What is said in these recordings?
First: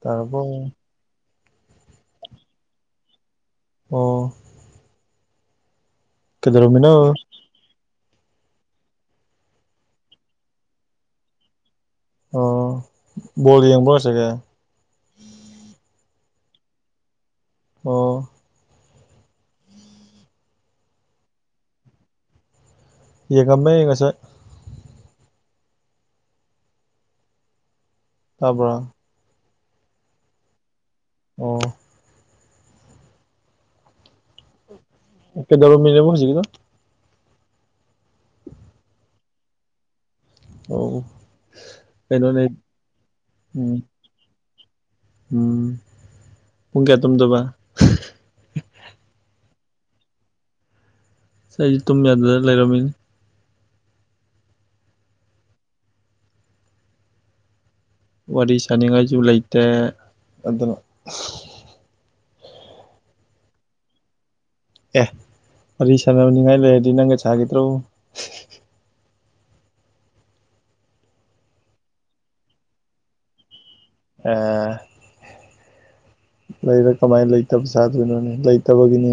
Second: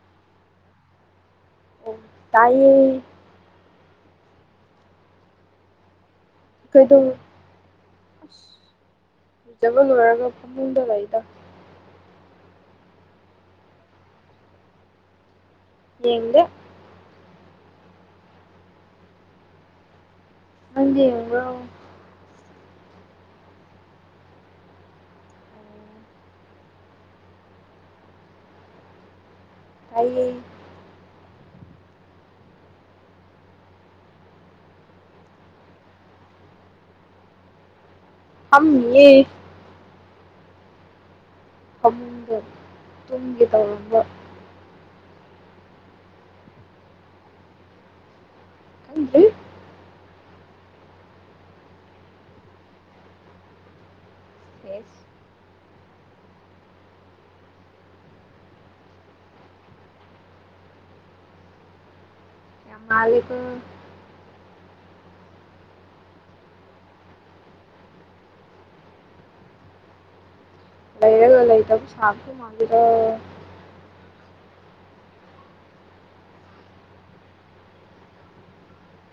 ꯇꯔꯕꯣ ꯇꯥꯏꯌꯦ ꯑꯣ ꯀꯩꯗꯧ ꯀꯩꯗꯧꯔꯝꯃꯤꯅꯣ ꯑꯁ ꯂꯩꯖꯕ ꯂꯣꯏꯔꯒ ꯐꯃꯨꯡꯗ ꯂꯩꯗ ꯑꯣ ꯕꯣꯜ ꯌꯦꯡꯕ꯭ꯔꯣ [unintelligible] ꯌꯦꯡꯗꯦ ꯑꯣ ꯌꯦꯡꯕ꯭ꯔꯣ ꯌꯦꯉꯝꯃꯦ ꯉꯁꯥꯏ ꯇꯕ꯭ꯔꯣ ꯇꯥꯏꯌꯦ ꯑꯣ ꯀꯩꯗꯧꯔꯝꯃꯤꯅꯦꯕ ꯍꯨꯖꯤꯛꯅ ꯑ ꯌꯦ ꯑꯣ ꯐꯃꯨꯡꯗ ꯀꯩꯅꯣꯅꯦ ꯇꯨꯝꯒꯦ ꯎꯝ ꯇꯧꯔꯝꯕ ꯎꯝ ꯄꯨꯡ ꯀꯌꯥ ꯇꯨꯝꯗꯣꯕ ꯈꯪꯗ꯭ꯔꯤ ꯑꯁ ꯑꯩꯁꯦ ꯇꯨꯝ ꯌꯥꯗꯗꯅ ꯂꯩꯔꯝꯃꯤꯅꯤ ꯐꯁ ꯋꯥꯔꯤ ꯁꯅꯤꯡꯉꯥꯏꯁꯨ ꯂꯩꯇꯦ ꯑꯗꯨꯅ ꯌꯥꯝ ꯃꯥꯜꯂꯤꯀꯣ ꯑꯦ ꯋꯥꯔꯤ ꯁꯥꯟꯅꯅꯤꯉꯥꯏ ꯂꯩꯔꯗꯤ ꯅꯪꯒ ꯁꯥꯈꯤꯗ꯭ꯔꯣ ꯂꯩꯔꯒ ꯂꯩꯇꯕ ꯁꯥꯕꯁꯨ ꯃꯥꯜꯂꯤꯗ ꯑ ꯂꯩꯔ ꯀꯃꯥꯏꯅ ꯂꯩꯇꯕ ꯁꯥꯥꯗꯣꯏꯅꯣꯅꯦ ꯂꯩꯇꯕꯒꯤꯅꯤ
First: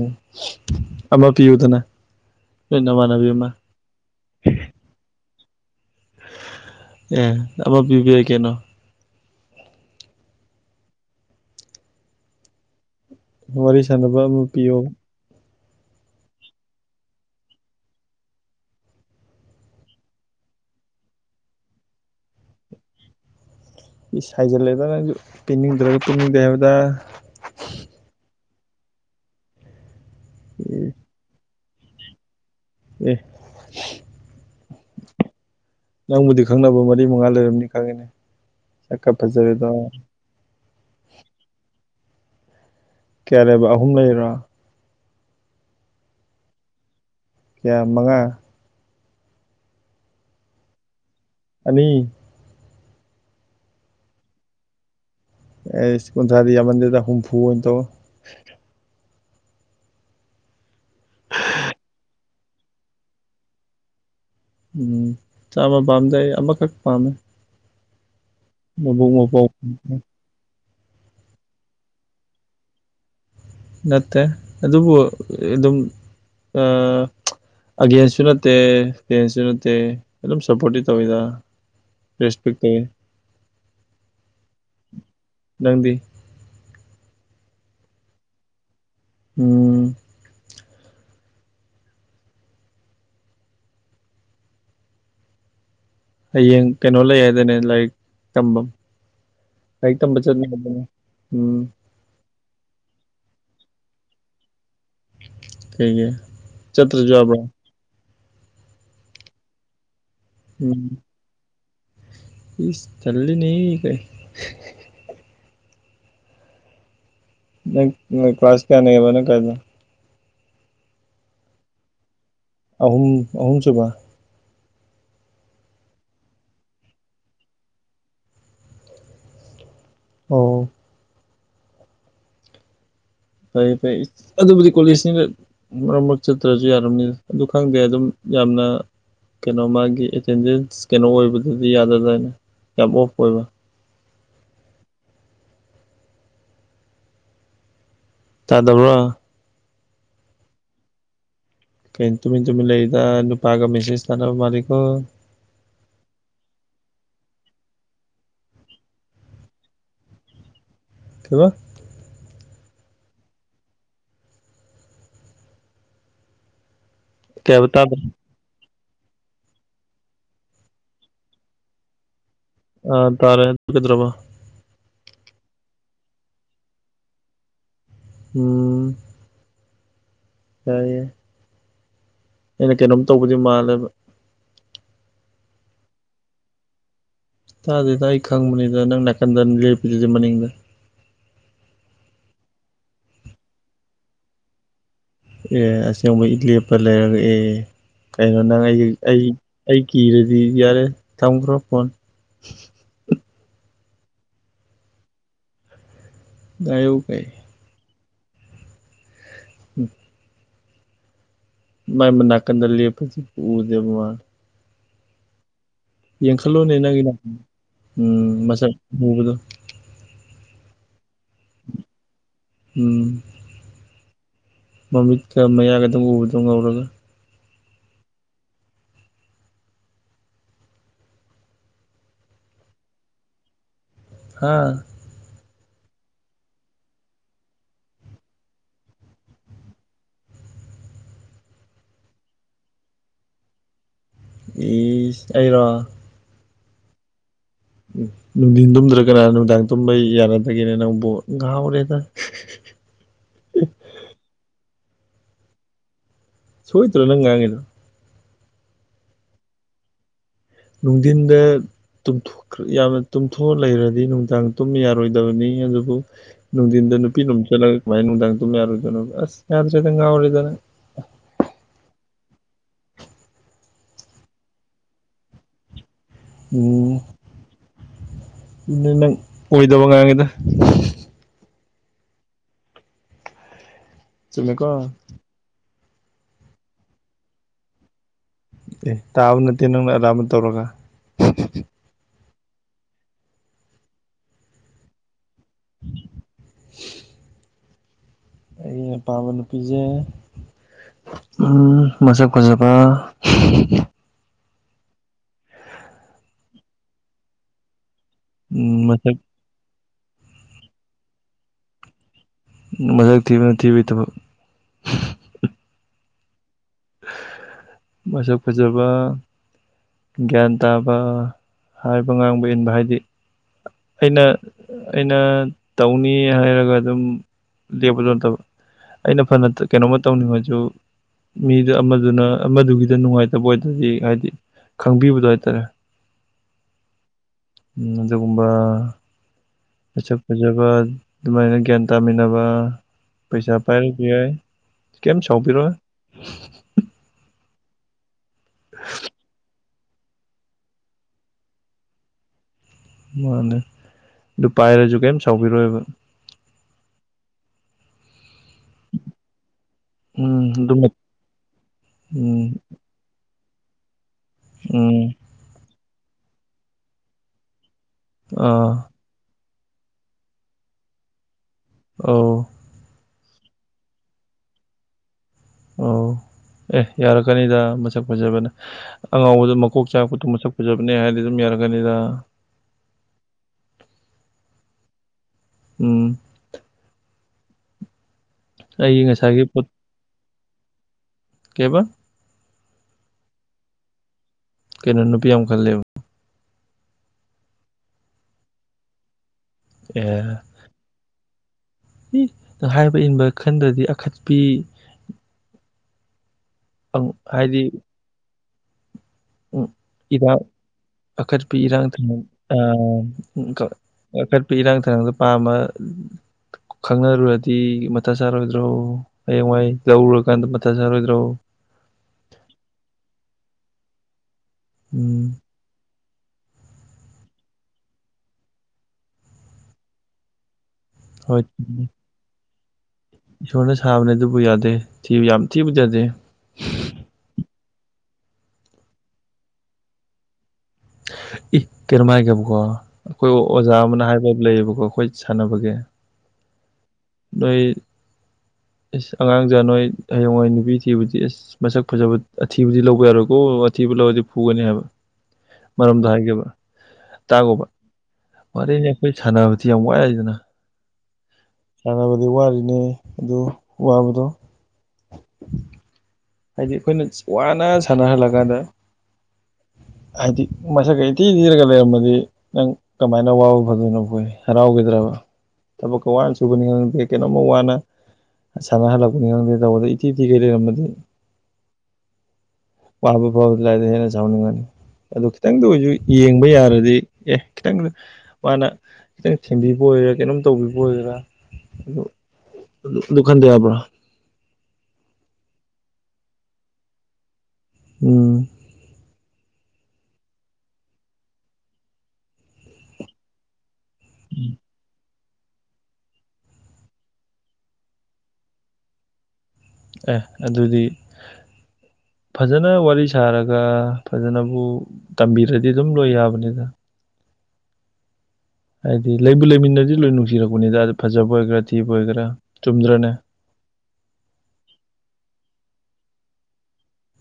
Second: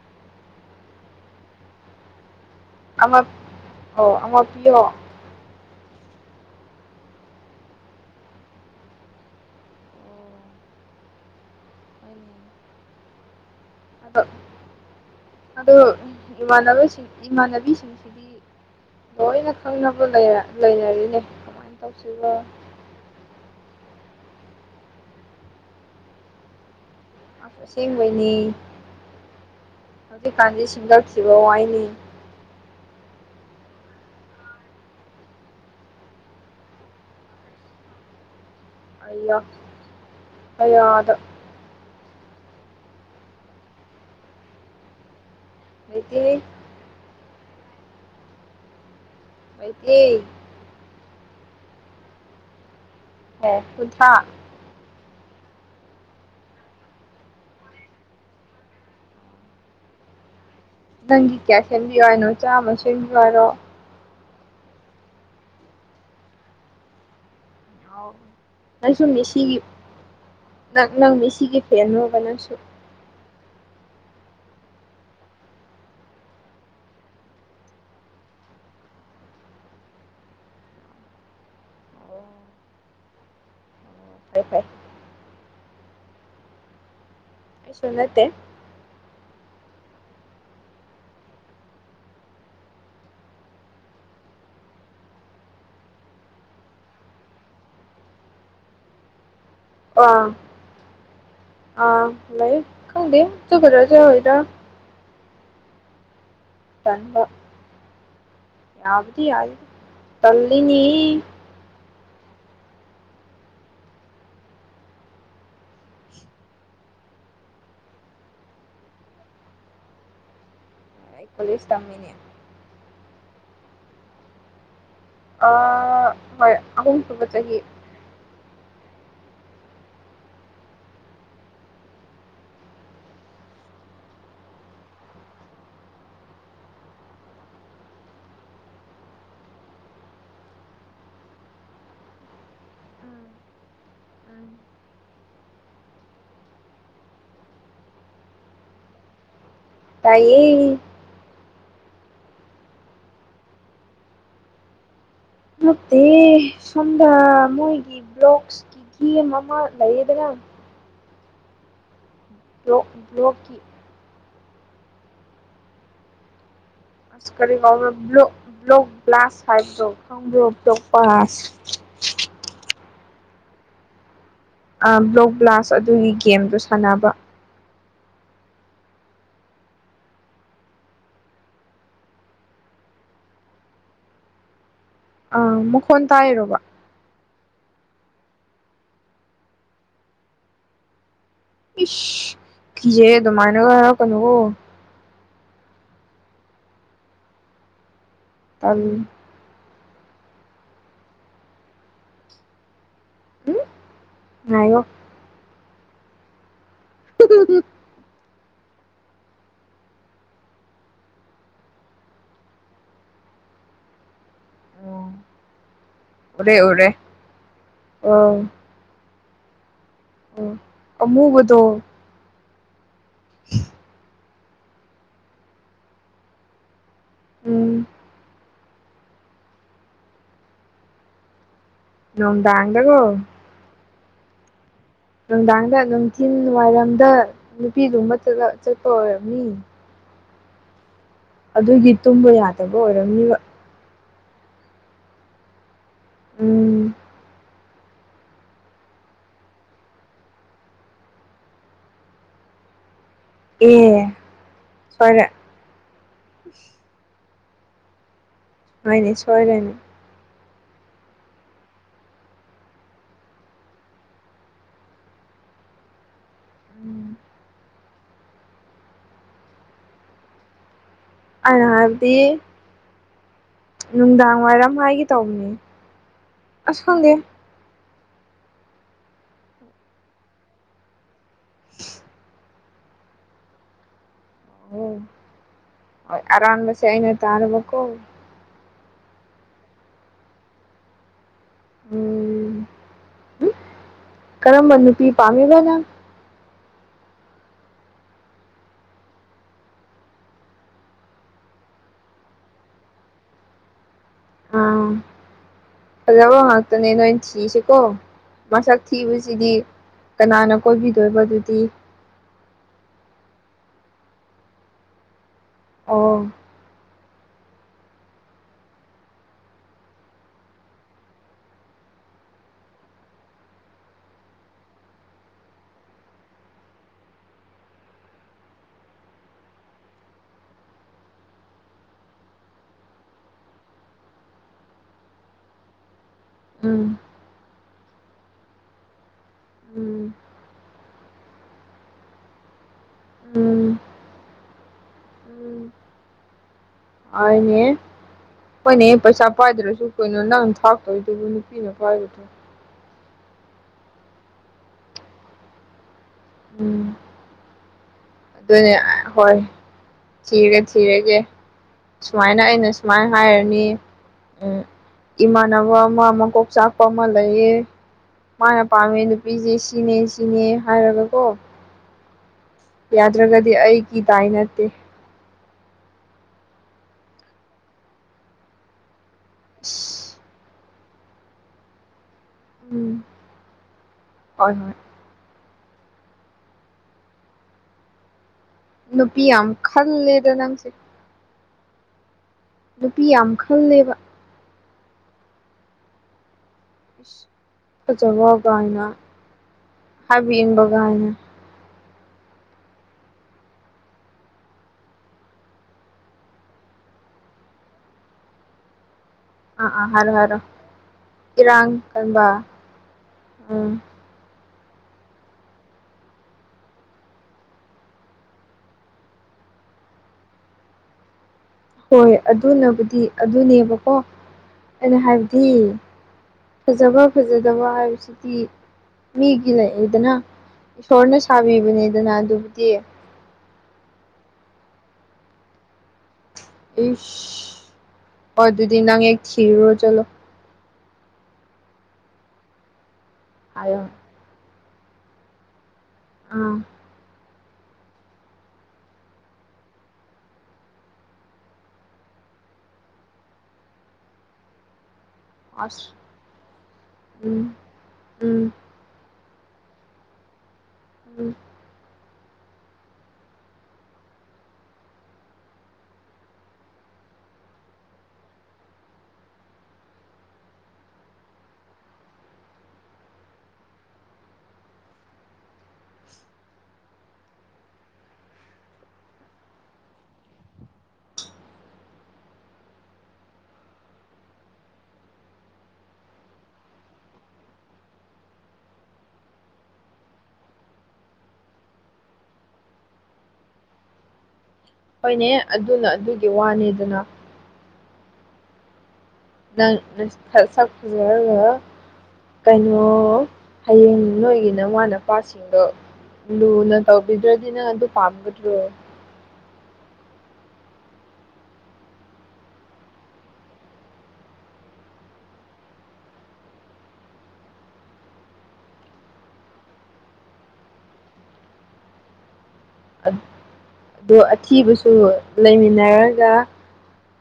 ꯑꯃ ꯄꯤꯌꯨꯗꯅ ꯅꯣꯏ ꯑꯃ ꯅꯃꯥꯟꯅꯕꯤ ꯑꯣ ꯑꯃ ꯄꯤꯌꯣ ꯑꯦ ꯑꯃ ꯄꯤꯕ ꯌꯥꯏ ꯀꯩꯅꯣ ꯋꯥꯔꯤ ꯁꯥꯟꯅꯕ ꯑꯗꯣ ꯑꯃ ꯄꯤꯌꯣ ꯑꯗꯣ ꯏꯃꯅꯕꯁꯤꯡ ꯏꯃꯥꯟꯕꯤꯁꯤꯡꯁꯤ ꯂꯣꯏꯅ ꯈꯪꯅꯕ ꯂꯩꯔꯦ ꯂꯩꯅꯔꯤꯅꯦ ꯀꯃꯥꯏꯅ ꯇꯧꯁꯤꯕꯣ ꯏꯁ ꯍꯥꯏꯖꯤꯜꯂꯦꯗ ꯅꯪꯁꯨ ꯄꯤꯅꯤꯡꯗ꯭ꯔꯒ ꯄꯤꯅꯤꯡꯗꯦ ꯍꯥꯏꯌꯨꯗ ꯑꯁ ꯑꯁꯦꯡꯕꯩꯅꯤ ꯍꯧꯖꯤꯛꯀꯥꯟꯗꯤ ꯑꯦ ꯁꯤꯡꯒꯜ ꯊꯤꯕ ꯋꯥꯏꯅꯤ ꯑꯦ ꯅꯪꯕꯨꯗꯤ ꯈꯪꯅꯕ ꯃꯔꯤ ꯃꯉꯥ ꯂꯩꯔꯝꯅꯤ ꯈꯪꯉꯦꯅꯤ ꯁꯛꯀ ꯑꯌꯥ ꯐꯥꯖꯔꯦꯗꯣ ꯀꯌꯥꯗ ꯀꯌꯥ ꯂꯩꯕ ꯑꯍꯨꯝ ꯂꯩꯔꯥ ꯂꯩꯇꯦꯍꯦ ꯀꯌꯥ ꯃꯉꯥ ꯂꯩꯇꯦ ꯑꯅꯤ ꯑꯦ ꯀꯨꯟꯊ꯭ꯔꯥ ꯑꯩꯁ ꯀꯨꯟꯊ꯭ꯔꯥꯗꯤ ꯌꯥꯝꯃꯟꯗꯦꯗ ꯍꯨꯝꯐꯨ ꯑꯣꯏꯅ ꯇꯧꯔꯣ ꯅꯪꯒꯤ ꯀꯌꯥ ꯁꯦꯝꯕꯤꯌꯣ ꯍꯥꯏꯅꯣ ꯆꯥꯝꯃ ꯁꯦꯝꯕꯤꯌꯨ ꯍꯥꯏꯔꯣ ꯎꯝ ꯆꯥꯝꯃ ꯄꯥꯝꯗꯦ ꯑꯩ ꯑꯃꯈꯛ ꯄꯥꯝꯃꯦ ꯑꯧ ꯅꯪꯁꯨ ꯃꯕꯨꯛ ꯃꯄꯥꯎ ꯃꯤꯁꯤꯒꯤ ꯅꯪ ꯅꯪ ꯃꯤꯁꯤꯒꯤ ꯐꯦꯟꯔꯣꯕ ꯅꯪꯁꯨ ꯅꯠꯇꯦ ꯑꯗꯨꯕꯨ ꯑꯗꯨꯝ ꯑꯥ ꯑꯒꯦꯟꯁꯁꯨ ꯅꯠꯇꯦ ꯐꯦꯟꯁꯨ ꯅꯠꯇꯦ ꯑꯗꯨꯝ ꯁꯞꯄꯣꯔꯠꯇꯤ ꯇꯧꯋꯤꯗ ꯔꯦꯁꯄꯛꯇꯦ ꯐꯩ ꯐꯩ ꯂꯪꯗꯤ ꯑꯩꯁꯨ ꯅꯠꯇꯦ ꯎꯝ ꯍꯌꯦꯡ ꯀꯩꯅꯣ ꯂꯩ ꯍꯥꯏꯗꯥꯏꯅꯦ ꯂꯥꯏꯔꯤꯛ ꯇꯝꯕꯝ ꯂꯥꯏꯔꯤꯛ ꯇꯝꯕ ꯑꯥ ꯆꯠꯅꯤ ꯍꯥꯌꯗꯥꯏꯅꯦ ꯎꯝ ꯑꯥ ꯂꯩ ꯈꯪꯗꯦ [unintelligible] ꯀꯩꯒꯤ ꯆꯠꯇ꯭ꯔꯖꯨ ꯌꯥꯕ꯭ꯔꯣ ꯌꯥꯕꯗꯤ ꯌꯥꯏ ꯎꯝ ꯇꯜꯂꯦꯅꯤ ꯏꯁ ꯇꯜꯂꯦꯅꯤ ꯀꯥꯏ ꯅꯪ [inaudible] ꯀ꯭ꯂꯥꯁ ꯀꯌꯥꯅꯦꯕ ꯅꯪ ꯀꯥꯏꯗꯣ ꯑꯩ ꯀꯣꯂꯦꯁ ꯇꯝꯃꯤꯅꯤ ꯑꯍꯨꯝ ꯑꯍꯨꯝꯁꯨꯕ ꯑꯥ ꯍꯣꯏ ꯑꯍꯨꯝ ꯁꯨꯕ ꯆꯍꯤ ꯑꯣ ꯐꯩ ꯐꯩ ꯑꯗꯨꯕꯨꯗꯤ ꯀꯣꯂꯦꯁꯅꯤꯅ ꯃꯔꯛꯃꯛ ꯆꯠꯇ꯭ꯔꯖꯨ ꯌꯥꯔꯝꯅꯤꯗ ꯑꯗꯨ ꯈꯪꯗꯦ ꯑꯗꯨꯝ ꯌꯥꯝꯅ ꯀꯩꯅꯣ ꯃꯥꯒꯤ ꯑꯦꯇꯦꯟꯗꯦꯟꯁ ꯀꯩꯅꯣ ꯑꯣꯏꯕꯗꯗꯤ ꯌꯥꯗꯗꯥꯏꯅꯦ ꯌꯥꯝ ꯑꯣꯐ ꯎꯝ ꯑꯣꯏꯕ ꯎꯝ ꯇꯥꯗꯕ꯭ꯔꯣ ꯇꯥꯏꯌꯦ ꯀꯩꯅꯣ ꯇꯨꯃꯤꯟ ꯇꯨꯃꯤꯟ ꯂꯩꯗ ꯅꯨꯄꯥꯒ ꯃꯦꯁꯦꯁ ꯊꯥꯅꯕ ꯃꯥꯂꯤꯀꯣ ꯅꯠꯇꯦ ꯁꯣꯝꯗ ꯃꯣꯏꯒꯤ ꯕ꯭ꯂꯣꯛꯁꯀꯤ ꯒꯦꯝ ꯑꯃ ꯂꯩꯌꯦꯗ꯭ꯅꯥ ꯀꯩꯕ ꯭ꯂꯣ ꯕ꯭ꯂꯣꯛꯀꯤ [inaudible] ꯑꯁ ꯀꯩ ꯀꯔꯤ ꯍꯥꯏꯕ ꯀꯧꯕꯔꯥ ꯇꯥꯗ꯭ꯔꯦ ꯕꯂꯣ꯭ꯛ ꯕꯂꯣ꯭ꯛ ꯕꯂꯥꯁ ꯍꯥꯏꯕꯔꯣ ꯈꯪꯕ꯭ꯔꯣ ꯕꯂꯣ꯭ꯛ ꯕꯥꯁ ꯑ ꯇꯥꯔꯦ ꯑꯗꯨ ꯀꯩꯗꯧꯔꯕ ꯑ ꯕ꯭ꯂꯣꯛ ꯕ꯭ꯂꯥꯁ ꯑꯗꯨꯒꯤ ꯒꯦꯝꯗꯣ ꯁꯥꯟꯅꯕ ꯎꯝ ꯇꯥꯏꯌꯦ ꯑꯩꯅ ꯀꯩꯅꯣꯝ ꯇꯧꯕꯗꯤ ꯃꯥꯜꯂꯦꯕ ꯑꯥ ꯃꯈꯣꯟ ꯇꯥꯏꯔꯣꯕ ꯇꯥꯗꯦꯗ ꯑꯩ ꯈꯪꯕꯅꯤꯗ ꯅꯪ ꯅꯥꯀꯟꯗ ꯎꯝ ꯂꯦꯞꯄꯤꯖꯤꯗꯤ ꯃꯅꯤꯡꯗ ꯏꯁ ꯀꯤꯖꯩꯌꯦ ꯑꯗꯨꯃꯥꯏꯅꯒ ꯍꯥꯏꯔꯛꯀꯅꯣ ꯑꯦ ꯑꯁꯦꯡꯕ ꯏ ꯂꯦꯞꯄ ꯂꯩꯔꯒ ꯑꯦ ꯀꯩꯅꯣ ꯅꯪ ꯑꯩ ꯇꯜꯂꯤ ꯑꯩ ꯑꯩ ꯀꯤꯔꯗꯤ ꯌꯥꯔꯦ ꯊꯝꯈ꯭ꯔꯣ ꯐꯣꯟ ꯎꯝ ꯉꯥꯏꯌꯣ ꯉꯥꯏꯌꯣ ꯀꯥꯏ ꯍꯝ ꯍꯝ ꯎꯝ ꯃꯥꯏ ꯃꯅꯥꯀꯟꯗ ꯂꯦꯞꯄꯖꯦ ꯎꯗꯕꯩ ꯋꯥꯅꯦ ꯎꯔꯦ ꯌꯦꯡꯈꯠꯂꯣꯅꯦ ꯎꯔꯦ ꯅꯪꯒꯤ ꯅ ꯑꯣ ꯎꯝ ꯃꯁꯛ ꯎꯕꯗꯣ ꯑꯣ ꯑꯃꯨꯕꯗꯣ ꯎꯝ [unintelligible] ꯃꯃꯤꯠꯀ ꯃꯌꯥꯒꯗꯣ ꯎꯕꯗꯣ ꯉꯧꯔꯒ ꯎꯝ ꯅꯣꯡꯗꯥꯥꯡꯗꯒꯣ ꯍꯥꯥ ꯅꯨꯡꯗꯥꯡꯗ ꯅꯨꯡꯊꯤꯟ ꯋꯥꯏꯔꯝꯗ ꯅꯨꯄꯤ ꯂꯨꯝꯕ ꯆꯠꯂ ꯆꯠꯄ ꯑꯣꯏꯔꯝꯃꯤ ꯑꯗꯨꯒꯤ ꯇꯨꯝꯕ ꯌꯥꯗꯕ ꯑꯣꯏꯔꯝꯅꯤꯕ ꯏꯁ ꯑꯩꯔꯣ ꯎꯝ ꯎ ꯅꯨꯡꯊꯤꯟ ꯇꯨꯝꯗ꯭ꯔ ꯀꯅꯥꯅ ꯅꯨꯃꯤꯗꯥꯡ ꯇꯨꯝꯕ ꯌꯥꯅꯗꯒꯦꯅꯦ ꯅꯪꯕꯣ ꯉꯥꯎꯔꯦꯗ ꯑꯦ ꯁꯣꯏꯔꯦ ꯁꯣꯏꯇ꯭ꯔꯣ ꯅꯪ ꯉꯥꯡꯉꯤꯗꯣ ꯍꯣꯏꯅꯦ ꯁꯣꯏꯔꯦꯅꯦ ꯅꯨꯡꯗꯤꯟꯗ ꯇꯨꯝꯊꯣꯛꯈꯔ ꯌꯥꯝꯅ ꯇꯨꯝꯊꯣꯛꯑ ꯂꯩꯔꯗꯤ ꯅꯨꯡꯗꯥꯡ ꯇꯨꯝ ꯌꯥꯔꯣꯏꯗꯕꯅꯤ ꯑꯗꯨꯕꯨ ꯅꯨꯡꯗꯤꯟꯗ ꯎꯝ ꯅꯨꯄꯤ ꯂꯨꯝ ꯆꯠꯂꯒ ꯀꯃꯥꯏꯅ ꯅꯨꯡꯗꯥꯡ ꯇꯨꯝ ꯌꯥꯔꯣꯏꯗꯣꯏꯅꯣꯕ ꯑꯁ ꯌꯥꯗ꯭ꯔꯦꯗ ꯉꯥꯎꯔꯦꯗ ꯅꯪ ꯑꯩ ꯅ ꯍꯥꯏꯕꯗꯤ ꯅꯨꯡꯗꯥꯡ ꯋꯥꯏꯔꯝ ꯍꯥꯏꯒꯦ ꯇꯧꯕꯅꯦ ꯑꯁ ꯎꯝ ꯈꯪꯗꯦ ꯑꯗꯤ ꯅꯪ ꯑꯣꯏꯗꯕ ꯉꯥꯡꯉꯤꯗ ꯆꯨꯝꯃꯦꯀꯣ ꯑꯣꯏ ꯑꯔꯥꯟꯕꯁꯦ ꯑꯩꯅ ꯇꯥꯔꯕꯀꯣ ꯑꯦ ꯇꯥꯕ ꯅꯠꯇꯦ ꯅꯪꯅ ꯑꯔꯥꯟꯕ ꯇꯧꯔꯒ ꯎꯝ ꯀꯔꯝꯕ ꯅꯨꯄꯤ ꯄꯥꯝꯃꯤꯕ ꯅꯪ [unintelligible] ꯑꯩ ꯑꯄꯥꯕ ꯅꯨꯄꯤꯁꯦ ꯎꯝ ꯃꯁꯛ ꯐꯖꯕ ꯑꯥ ꯐꯖꯕ ꯉꯥꯛꯇꯅꯦ ꯅꯣꯏ ꯊꯤꯔꯤꯁꯤꯀꯣ ꯃꯁꯛ ꯊꯤꯕꯁꯤꯗꯤ ꯀꯅꯥꯅ ꯀꯣꯏꯕꯤꯗꯣꯏꯕ ꯑꯗꯨꯗꯤ ꯃꯁꯛ ꯊꯤꯕꯅ ꯊꯤꯕꯒꯤ ꯊꯕꯛ ꯑꯣ ꯃꯁꯛ ꯐꯖꯕ ꯒ꯭ꯌꯥꯟ ꯇꯥꯕ ꯍꯥꯏꯕ ꯉꯥꯡꯕ ꯏꯟꯕ ꯍꯥꯏꯗꯤ ꯑꯩꯅ ꯑꯩꯅ ꯇꯧꯅꯤ ꯍꯥꯏꯔꯒ ꯑꯗꯨꯝ ꯂꯦꯞꯄꯗꯣ ꯅꯠꯇꯕ ꯑꯩꯅ ꯐꯅ ꯀꯩꯅꯣꯃ ꯇꯧꯅꯤꯡꯉꯁꯨ ꯃꯤꯗꯨ ꯑꯃꯗꯨꯅ ꯑꯃꯗꯨꯒꯤꯗ ꯅꯨꯡꯉꯥꯏꯇꯕ ꯑꯣꯏꯗꯗꯤ ꯍꯥꯏꯗꯤ ꯈꯪꯕꯤꯕꯗꯣ ꯍꯥꯏ ꯇꯥꯔꯦ ꯎꯝ ꯑꯗꯨꯒꯨꯝꯕ ꯎꯝ ꯃꯁꯛ ꯐꯖꯕ ꯑꯗꯨꯃꯥꯏꯅ ꯒ꯭ꯌꯥꯟ ꯇꯥꯃꯤꯟꯅꯕ ꯄꯩꯁꯥ ꯎꯝ ꯄꯥꯏꯔꯁꯨ ꯌꯥꯏ ꯀꯩꯝ ꯎꯝ ꯁꯥꯎꯕꯤꯔꯣꯏ ꯍꯣꯏꯅꯦ ꯄꯩꯅꯦ ꯄꯩꯁꯥ ꯄꯥꯏꯗ꯭ꯔꯁꯨ ꯀꯩꯅꯣ ꯅꯪ ꯊꯥꯛꯇꯣꯏꯗꯨꯕꯨ ꯅꯨꯄꯤꯅ ꯄꯥꯏꯕꯗꯣ ꯃꯥꯅꯦ ꯑꯗꯨ ꯄꯥꯏꯔꯁꯨ ꯀꯩꯝ ꯁꯥꯎꯕꯤꯔꯣꯏꯕ ꯎꯝ ꯑꯗꯨꯅꯦ ꯍꯣꯏ ꯎꯝ ꯊꯤꯔꯦ ꯑꯗꯨꯃ ꯊꯤꯔꯒꯦ ꯁꯨꯃꯥꯏꯅ ꯎꯝ ꯑꯩꯅ ꯁꯨꯃꯥꯏꯅ ꯍꯥꯏꯔꯅꯤ ꯎꯝ ꯏꯃꯥ ꯅꯋꯥ ꯑꯃ ꯃꯀꯣꯛ ꯆꯥꯛꯄ ꯑꯃ ꯂꯩꯌꯦ ꯃꯥꯅ ꯑꯥ ꯄꯥꯝꯃꯤ ꯅꯨꯞ ꯄꯤꯁꯦ ꯁꯤꯅꯦ ꯁꯤꯅꯦ ꯍꯥꯏꯔꯒꯀꯣ ꯑꯧ ꯌꯥꯗ꯭ꯔꯒꯗꯤ ꯑꯩꯒꯤ ꯗꯥꯏ ꯅꯠꯇꯦ ꯑꯣ ꯑꯦ ꯌꯥꯔꯛꯀꯅꯤꯗ ꯃꯁꯛ ꯐꯖꯕꯅ ꯑꯉꯥꯎꯕꯗ ꯃꯀꯣꯛ ꯏꯁ ꯆꯥꯛꯄꯗꯣ ꯃꯁꯛ ꯐꯖꯕꯅꯦ ꯍꯥꯏꯔꯗꯤ ꯗꯨꯝ ꯌꯥꯔꯛꯀꯅꯤꯗ ꯎꯝ ꯍꯣꯏ ꯍꯣꯏ ꯎꯝ ꯑꯩꯒꯤ ꯅꯨꯄꯤ ꯉꯁꯥꯏꯒꯤ ꯌꯥꯝ ꯄꯣꯠ ꯈꯜꯂꯦꯗ ꯅꯪꯁꯦ ꯀꯩꯕ ꯅꯨꯄꯤ ꯌꯥꯝ ꯈꯜꯂꯦꯕ ꯀꯩꯅꯣ ꯅꯨꯄꯤ ꯌꯥꯝ ꯈꯜꯂꯦꯕ ꯐꯖꯕ ꯒꯥꯏꯅ ꯑꯦ ꯍꯥꯏꯕ ꯏꯟꯕ ꯒꯥꯏꯅ ꯏ ꯍꯥꯏꯕ ꯏꯟꯕ ꯈꯟꯗ꯭ꯔꯗꯤ ꯑꯈꯠꯄꯤ ꯑꯪ ꯍꯥꯏꯗꯤ ꯎꯝ ꯑꯥ ꯑꯥ ꯍꯥꯏꯔꯣ ꯍꯥꯏꯔꯣ ꯏꯔꯥꯛ ꯑꯈꯠꯄꯤ ꯏꯔꯥꯡ ꯇꯧ ꯑ ꯎꯝ ꯑꯈꯠꯄꯤ ꯏꯔꯥꯡ ꯊꯥꯡꯕꯗ ꯄꯥꯝꯃ ꯈꯪꯅꯔꯨꯔꯗꯤ ꯃꯊꯥ ꯁꯥꯔꯣꯏꯗ꯭ꯔꯣ ꯍꯌꯦꯡꯋꯥꯏ ꯂꯧꯔꯨꯔꯀꯥꯟꯗ ꯃꯊꯥ ꯁꯥꯔꯣꯏꯗ꯭ꯔꯣ ꯍꯣꯏ ꯑꯗꯨꯅꯕꯨꯗꯤ ꯑꯗꯨꯅꯦꯕꯀꯣ ꯑꯩꯅ ꯎꯝ ꯍꯥꯏꯕꯗꯤ ꯐꯖꯕ ꯐꯖꯗꯕ ꯍꯥꯏꯕꯁꯤꯗꯤ ꯃꯤꯒꯤ ꯂꯩꯗꯅ ꯏꯁꯣꯔꯅ ꯍꯣꯏ ꯁꯥꯕꯤꯕꯅꯤꯗꯅ ꯑꯗꯨꯗꯤ ꯏꯁꯣꯔꯅ ꯁꯥꯕꯅꯦ ꯑꯗꯨꯕꯨ ꯌꯥꯗꯦ ꯊꯤꯕ ꯌꯥꯝ ꯊꯤꯕꯗꯤ ꯌꯥꯗꯦ ꯏꯁ ꯑꯗꯨꯗꯤ ꯅꯪ ꯍꯦꯛ ꯊꯤꯔꯨꯔꯣ ꯆꯠꯂꯣ ꯏ ꯀꯩꯅꯣꯝ ꯍꯥꯏꯒꯦꯕꯀꯣ ꯑꯩꯈꯣꯏ ꯑꯣꯖꯥ ꯍꯥꯏꯌꯣ ꯑꯃꯅ ꯍꯥꯏꯕꯝ ꯂꯩꯌꯦꯕꯀꯣ ꯑꯩꯈꯣꯏ ꯁꯥꯟꯅꯕꯒꯤ ꯎꯝ ꯅꯣꯢ ꯏꯁ ꯑꯉꯥꯡꯖꯥ ꯅꯣꯏ ꯍꯌꯦꯡꯋꯥꯏ ꯅꯨꯄꯤ ꯊꯤꯕꯗꯤ ꯏꯁ ꯃꯁꯛ ꯐꯖꯕ ꯑꯊꯤꯕꯗꯤ ꯂꯧꯕ ꯌꯥꯔꯣꯏꯀꯣ ꯑꯊꯤꯕ ꯂꯧꯔꯗꯤ ꯐꯨꯒꯅꯤ ꯍꯥꯏꯕ ꯑꯁ ꯃꯔꯝꯗꯣ ꯍꯥꯏꯒꯦꯕ ꯎꯝ ꯇꯥꯒꯣꯕ ꯎꯝ ꯋꯥꯔꯤꯅꯤ ꯈꯣꯏ ꯁꯥꯟꯅꯕꯗꯤ ꯌꯥꯝ ꯋꯥꯏꯗꯅ ꯎꯝ ꯁꯥꯟꯅꯕꯗꯤ ꯋꯥꯔꯤꯅꯦ ꯑꯗꯨ ꯋꯥꯕꯗꯣ ꯍꯥꯏꯗꯤ ꯑꯩꯈꯣꯏꯅ ꯋꯥꯅ ꯁꯥꯟꯅ ꯍꯜꯂꯀꯥꯟꯗ ꯍꯥꯏꯗꯤ ꯃꯁꯛꯀ ꯏꯊꯤ ꯊꯤꯔꯒ ꯂꯩꯔꯝꯃꯗꯤ ꯅꯪ ꯀꯃꯥꯏꯅ ꯋꯥꯕ ꯐꯗꯣꯏꯅꯣ ꯑꯈꯣꯏ ꯍꯔꯥꯎꯒꯤꯗ꯭ꯔꯕ ꯊꯕꯛꯀ ꯋꯥꯅ ꯁꯨꯕꯅꯤ ꯀꯦ ꯀꯩꯅꯣꯝꯃ ꯋꯥꯅ ꯁꯥꯟꯅ ꯍꯜꯂꯛꯄꯅꯤ ꯈꯪꯗꯦ ꯇꯧꯕꯗ ꯏꯊꯤ ꯊꯤꯒꯩ ꯂꯩꯔꯝꯃꯗꯤ ꯋꯥꯕ ꯐꯥꯕꯗꯤ ꯂꯥꯏꯗꯅ ꯍꯦꯟꯅ ꯁꯥꯎꯅꯤꯡꯉꯅꯤ ꯑꯗꯣ ꯈꯤꯇꯪꯗ ꯑꯣꯏꯖꯨ ꯌꯦꯡꯕ ꯌꯥꯔꯗꯤ ꯑꯦ ꯈꯤꯇꯪ ꯃꯥꯅ ꯈꯤꯇꯪ ꯊꯦꯝꯕꯤꯕ ꯑꯣꯏꯒꯦꯔꯥ ꯀꯩꯅꯣꯝ ꯇꯧꯕꯤꯕ ꯑꯣꯏꯒꯦꯔꯥ ꯑꯗꯨ ꯑꯗꯨ ꯑꯗꯨ ꯈꯟꯗ ꯌꯥꯕ꯭ꯔꯣ ꯍꯣꯏꯅꯦ ꯑꯗꯨꯅ ꯑꯗꯨꯒꯤ ꯋꯥꯅꯤꯗꯅ ꯎꯝ ꯅꯪ ꯁꯛ ꯐꯖꯔꯒ ꯀꯩꯅꯣ ꯍꯌꯦꯡ ꯅꯣꯏꯒꯤ ꯅꯃꯥꯅ ꯄꯥꯁꯤꯡꯗꯣ ꯂꯨꯅ ꯇꯧꯕꯤꯗ꯭ꯔꯗꯤ ꯅꯪ ꯑꯗꯨ ꯄꯥꯝꯒꯗ꯭ꯔꯣ ꯑꯦ ꯑꯗꯨꯗꯤ ꯐꯖꯅ ꯋꯥꯔꯤ ꯁꯥꯔꯒ ꯐꯖꯅꯕꯨ ꯇꯝꯕꯤꯔꯗꯤ ꯑꯗꯨꯝ ꯂꯣꯏ ꯌꯥꯕꯅꯤꯗ ꯍꯥꯏꯗꯤ ꯂꯩꯕꯨ ꯂꯩꯃꯤꯟꯅꯔꯗꯤ ꯂꯣꯏ ꯅꯨꯡꯁꯤꯔꯛꯄꯅꯤꯗ ꯐꯖꯕ ꯑꯣꯏꯒꯦꯔꯥ ꯊꯤꯕ ꯑꯣꯏꯒꯦꯔꯥ ꯆꯨꯝꯗ꯭ꯔꯅꯦ ꯑꯗꯣ ꯑꯊꯤꯕꯁꯨ ꯂꯩꯃꯤꯟꯅꯔꯒ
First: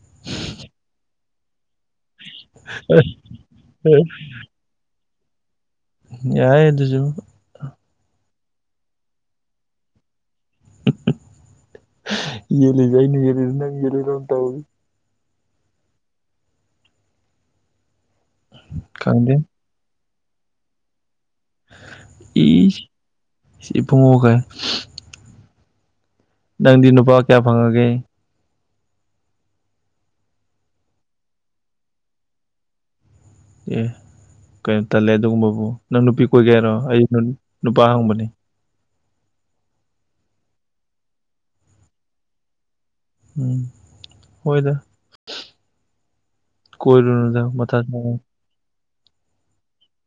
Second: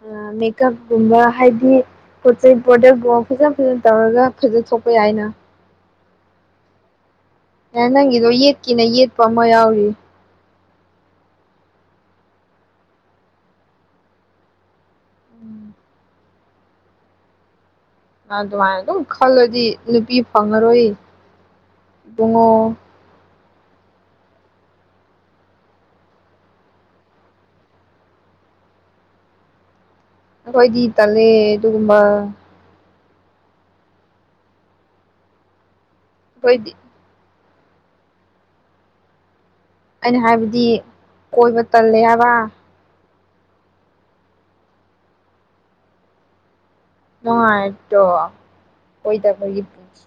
ꯑꯥ ꯃꯦꯀꯞꯀꯨꯝꯕ ꯍꯥꯏꯗꯤ ꯄꯣꯠ ꯆꯩ ꯄ꯭ꯔꯣꯗꯛꯄꯥꯎ ꯐꯖꯅ ꯐꯖꯅ ꯇꯧꯔꯒ ꯐꯖꯊꯣꯛꯄ ꯌꯥꯏꯅ ꯌꯥꯏ ꯑꯗꯨꯖꯨ ꯑꯦ ꯅꯪꯒꯤꯗꯣ ꯌꯦꯠꯀꯦꯅ ꯌꯦꯠꯄ ꯑꯃ ꯌꯥꯎꯔꯤ ꯌꯦꯠꯂꯤꯖꯦ ꯑꯩꯅ ꯌꯦꯠꯂꯤꯔ ꯅꯪꯅ ꯌꯦꯠꯂꯤꯔ ꯑꯝ ꯇꯧꯔꯤ ꯑꯗꯨꯃꯥꯏ ꯑꯗꯨꯝ ꯈꯪꯗꯦ ꯈꯜꯂꯗꯤ ꯅꯨꯄꯤ ꯐꯪꯉꯔꯣꯏ ꯏ ꯏꯕꯨꯡꯉꯣ ꯏꯕꯨꯡꯉꯣ ꯀꯥꯏ ꯅꯪꯗꯤ ꯅꯨꯄꯥ ꯀꯌꯥ ꯐꯪꯉꯒꯦ ꯑꯈꯣꯏꯗꯤ ꯇꯜꯂꯦ ꯑꯗꯨꯒꯨꯝꯕ ꯑꯦ ꯀꯩꯅꯣ ꯇꯜꯂꯦ ꯑꯗꯨꯒꯨꯝꯕꯕꯨ ꯅꯪ ꯅꯨꯄꯤ ꯀꯣꯏꯒꯦ ꯍꯥꯏꯔꯣ ꯑꯩꯈꯣꯏꯗꯤ ꯑꯩ ꯅꯨ-ꯅꯨꯄꯥ ꯍꯪꯕꯅꯤ ꯑꯩꯅ ꯍꯥꯏꯕꯗꯤ ꯀꯣꯏꯕ ꯇꯜꯂꯦ ꯍꯥꯏꯕ ꯎꯝ ꯍꯣꯏꯗ ꯀꯣꯏꯔꯨꯅꯨꯗ ꯃꯊꯥ ꯅꯨꯡꯉꯥꯏꯇ꯭ꯔꯣ ꯁꯥꯅ ꯀꯣꯏꯗꯕꯒꯤ ꯄꯨꯟꯁꯤ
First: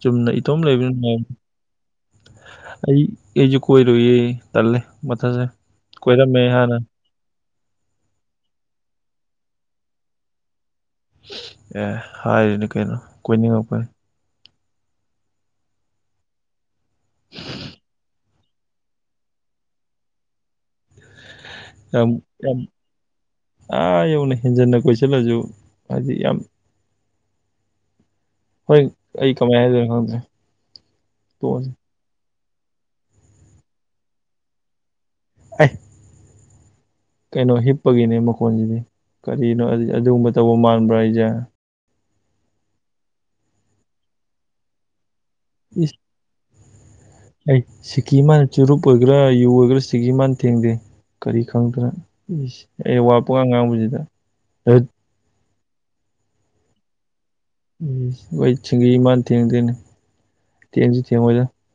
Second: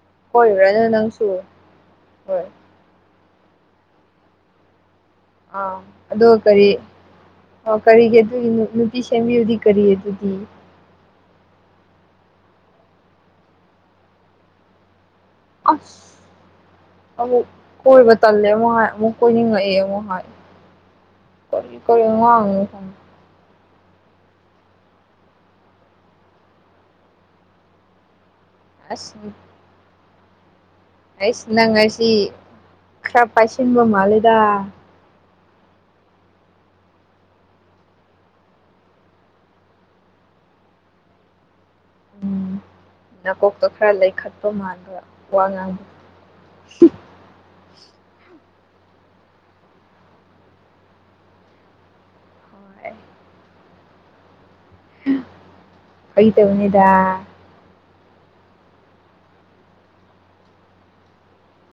ꯆꯨꯝꯅ ꯏꯇꯣꯝ ꯀꯣꯏꯔꯨꯔꯅꯨ ꯂꯩꯕꯅ ꯅꯪꯁꯨ ꯅꯨꯡꯉꯥꯏ ꯍꯣꯏ ꯑꯩ ꯑꯩꯖꯨ ꯀꯣꯏꯔꯣꯏꯌꯦ ꯇꯜꯂꯦ ꯃꯊꯥ ꯁꯥꯏ ꯑꯥ ꯑꯗꯨ ꯀꯣꯏꯔꯝꯃꯦ ꯀꯔꯤ ꯍꯥꯟꯅ ꯑꯣ ꯀꯔꯤꯒꯤ ꯑꯗꯨꯒꯤ ꯅꯨ-ꯅꯨꯄꯤ ꯁꯦꯝꯕꯤꯌꯨꯗꯤ ꯀꯔꯤ ꯑꯗꯨꯗꯤ ꯑꯦ ꯍꯥꯏꯔꯤꯅꯦ ꯀꯩꯅꯣ ꯀꯣꯏꯅꯤꯡꯉꯛꯄꯩ ꯑꯁ ꯑꯃꯨꯛ ꯀꯣꯏꯕ ꯇꯜꯂꯦ ꯑꯃꯨꯛ ꯍꯥꯏ ꯑꯃꯨꯛ ꯀꯣꯏꯅꯤꯡꯉꯛꯑꯦ ꯑꯃꯨꯛ ꯍꯥꯏ ꯀꯔꯤ ꯀꯔꯤ ꯌꯥꯝ ꯌꯥꯝ ꯉꯥꯡꯉꯤꯅꯣ ꯈꯪ ꯑꯥ ꯌꯧꯅ ꯍꯦꯟꯖꯟꯅ ꯀꯣꯏꯁꯤꯜꯂꯖꯨ ꯍꯥꯏꯗꯤ ꯌꯥꯝ ꯍꯣꯏ ꯑꯁ ꯑꯩ ꯀꯃꯥꯏ ꯍꯥꯏꯗꯣꯏꯅꯣ ꯈꯪꯗ꯭ꯔꯦ ꯑꯩꯁ ꯅꯪ ꯇꯣꯛꯑꯁꯤ ꯉꯁꯤ ꯈꯔ ꯄꯥꯏꯁꯤꯟꯕ ꯃꯥꯜꯂꯦꯗ ꯑꯦ ꯀꯩꯅꯣ ꯍꯤꯞꯄꯒꯤꯅꯦ ꯃꯈꯣꯟꯁꯤꯗꯤ ꯀꯔꯤꯅꯣ ꯑꯗꯨ ꯑꯗꯨꯒꯨꯝꯕ ꯇꯧꯕ ꯃꯥꯟꯕ꯭ꯔꯣ ꯑꯩꯁꯦ ꯅꯥꯀꯣꯛꯇꯣ ꯈꯔ ꯂꯩꯈꯠꯄ ꯃꯥꯟꯕ ꯋꯥ ꯉꯥꯡ ꯏꯁ ꯑꯩ ꯁꯤꯒꯤ ꯃꯥꯅ ꯆꯨꯔꯨꯞ ꯑꯣꯏꯒꯦꯔꯥ ꯌꯨ ꯑꯣꯏꯒꯦꯔꯥ ꯁꯤꯒꯤ ꯃꯥꯅ ꯊꯦꯡꯗꯦ ꯀꯔꯤ ꯈꯪꯗꯅ ꯏꯁ ꯍꯣꯏ ꯑꯩ ꯋꯥ ꯄꯪꯉꯥꯡ ꯉꯥꯡꯕꯁꯤꯗ ꯐꯥꯒꯤ‌ ꯇꯧꯕꯅꯤꯗꯥ ꯎꯝ ꯍꯣꯏ ꯁꯤꯡꯏ ꯃꯅ ꯊꯦꯡꯗꯦꯅꯦ ꯊꯦꯡꯁꯨ ꯊꯦꯡꯉꯣꯏꯗ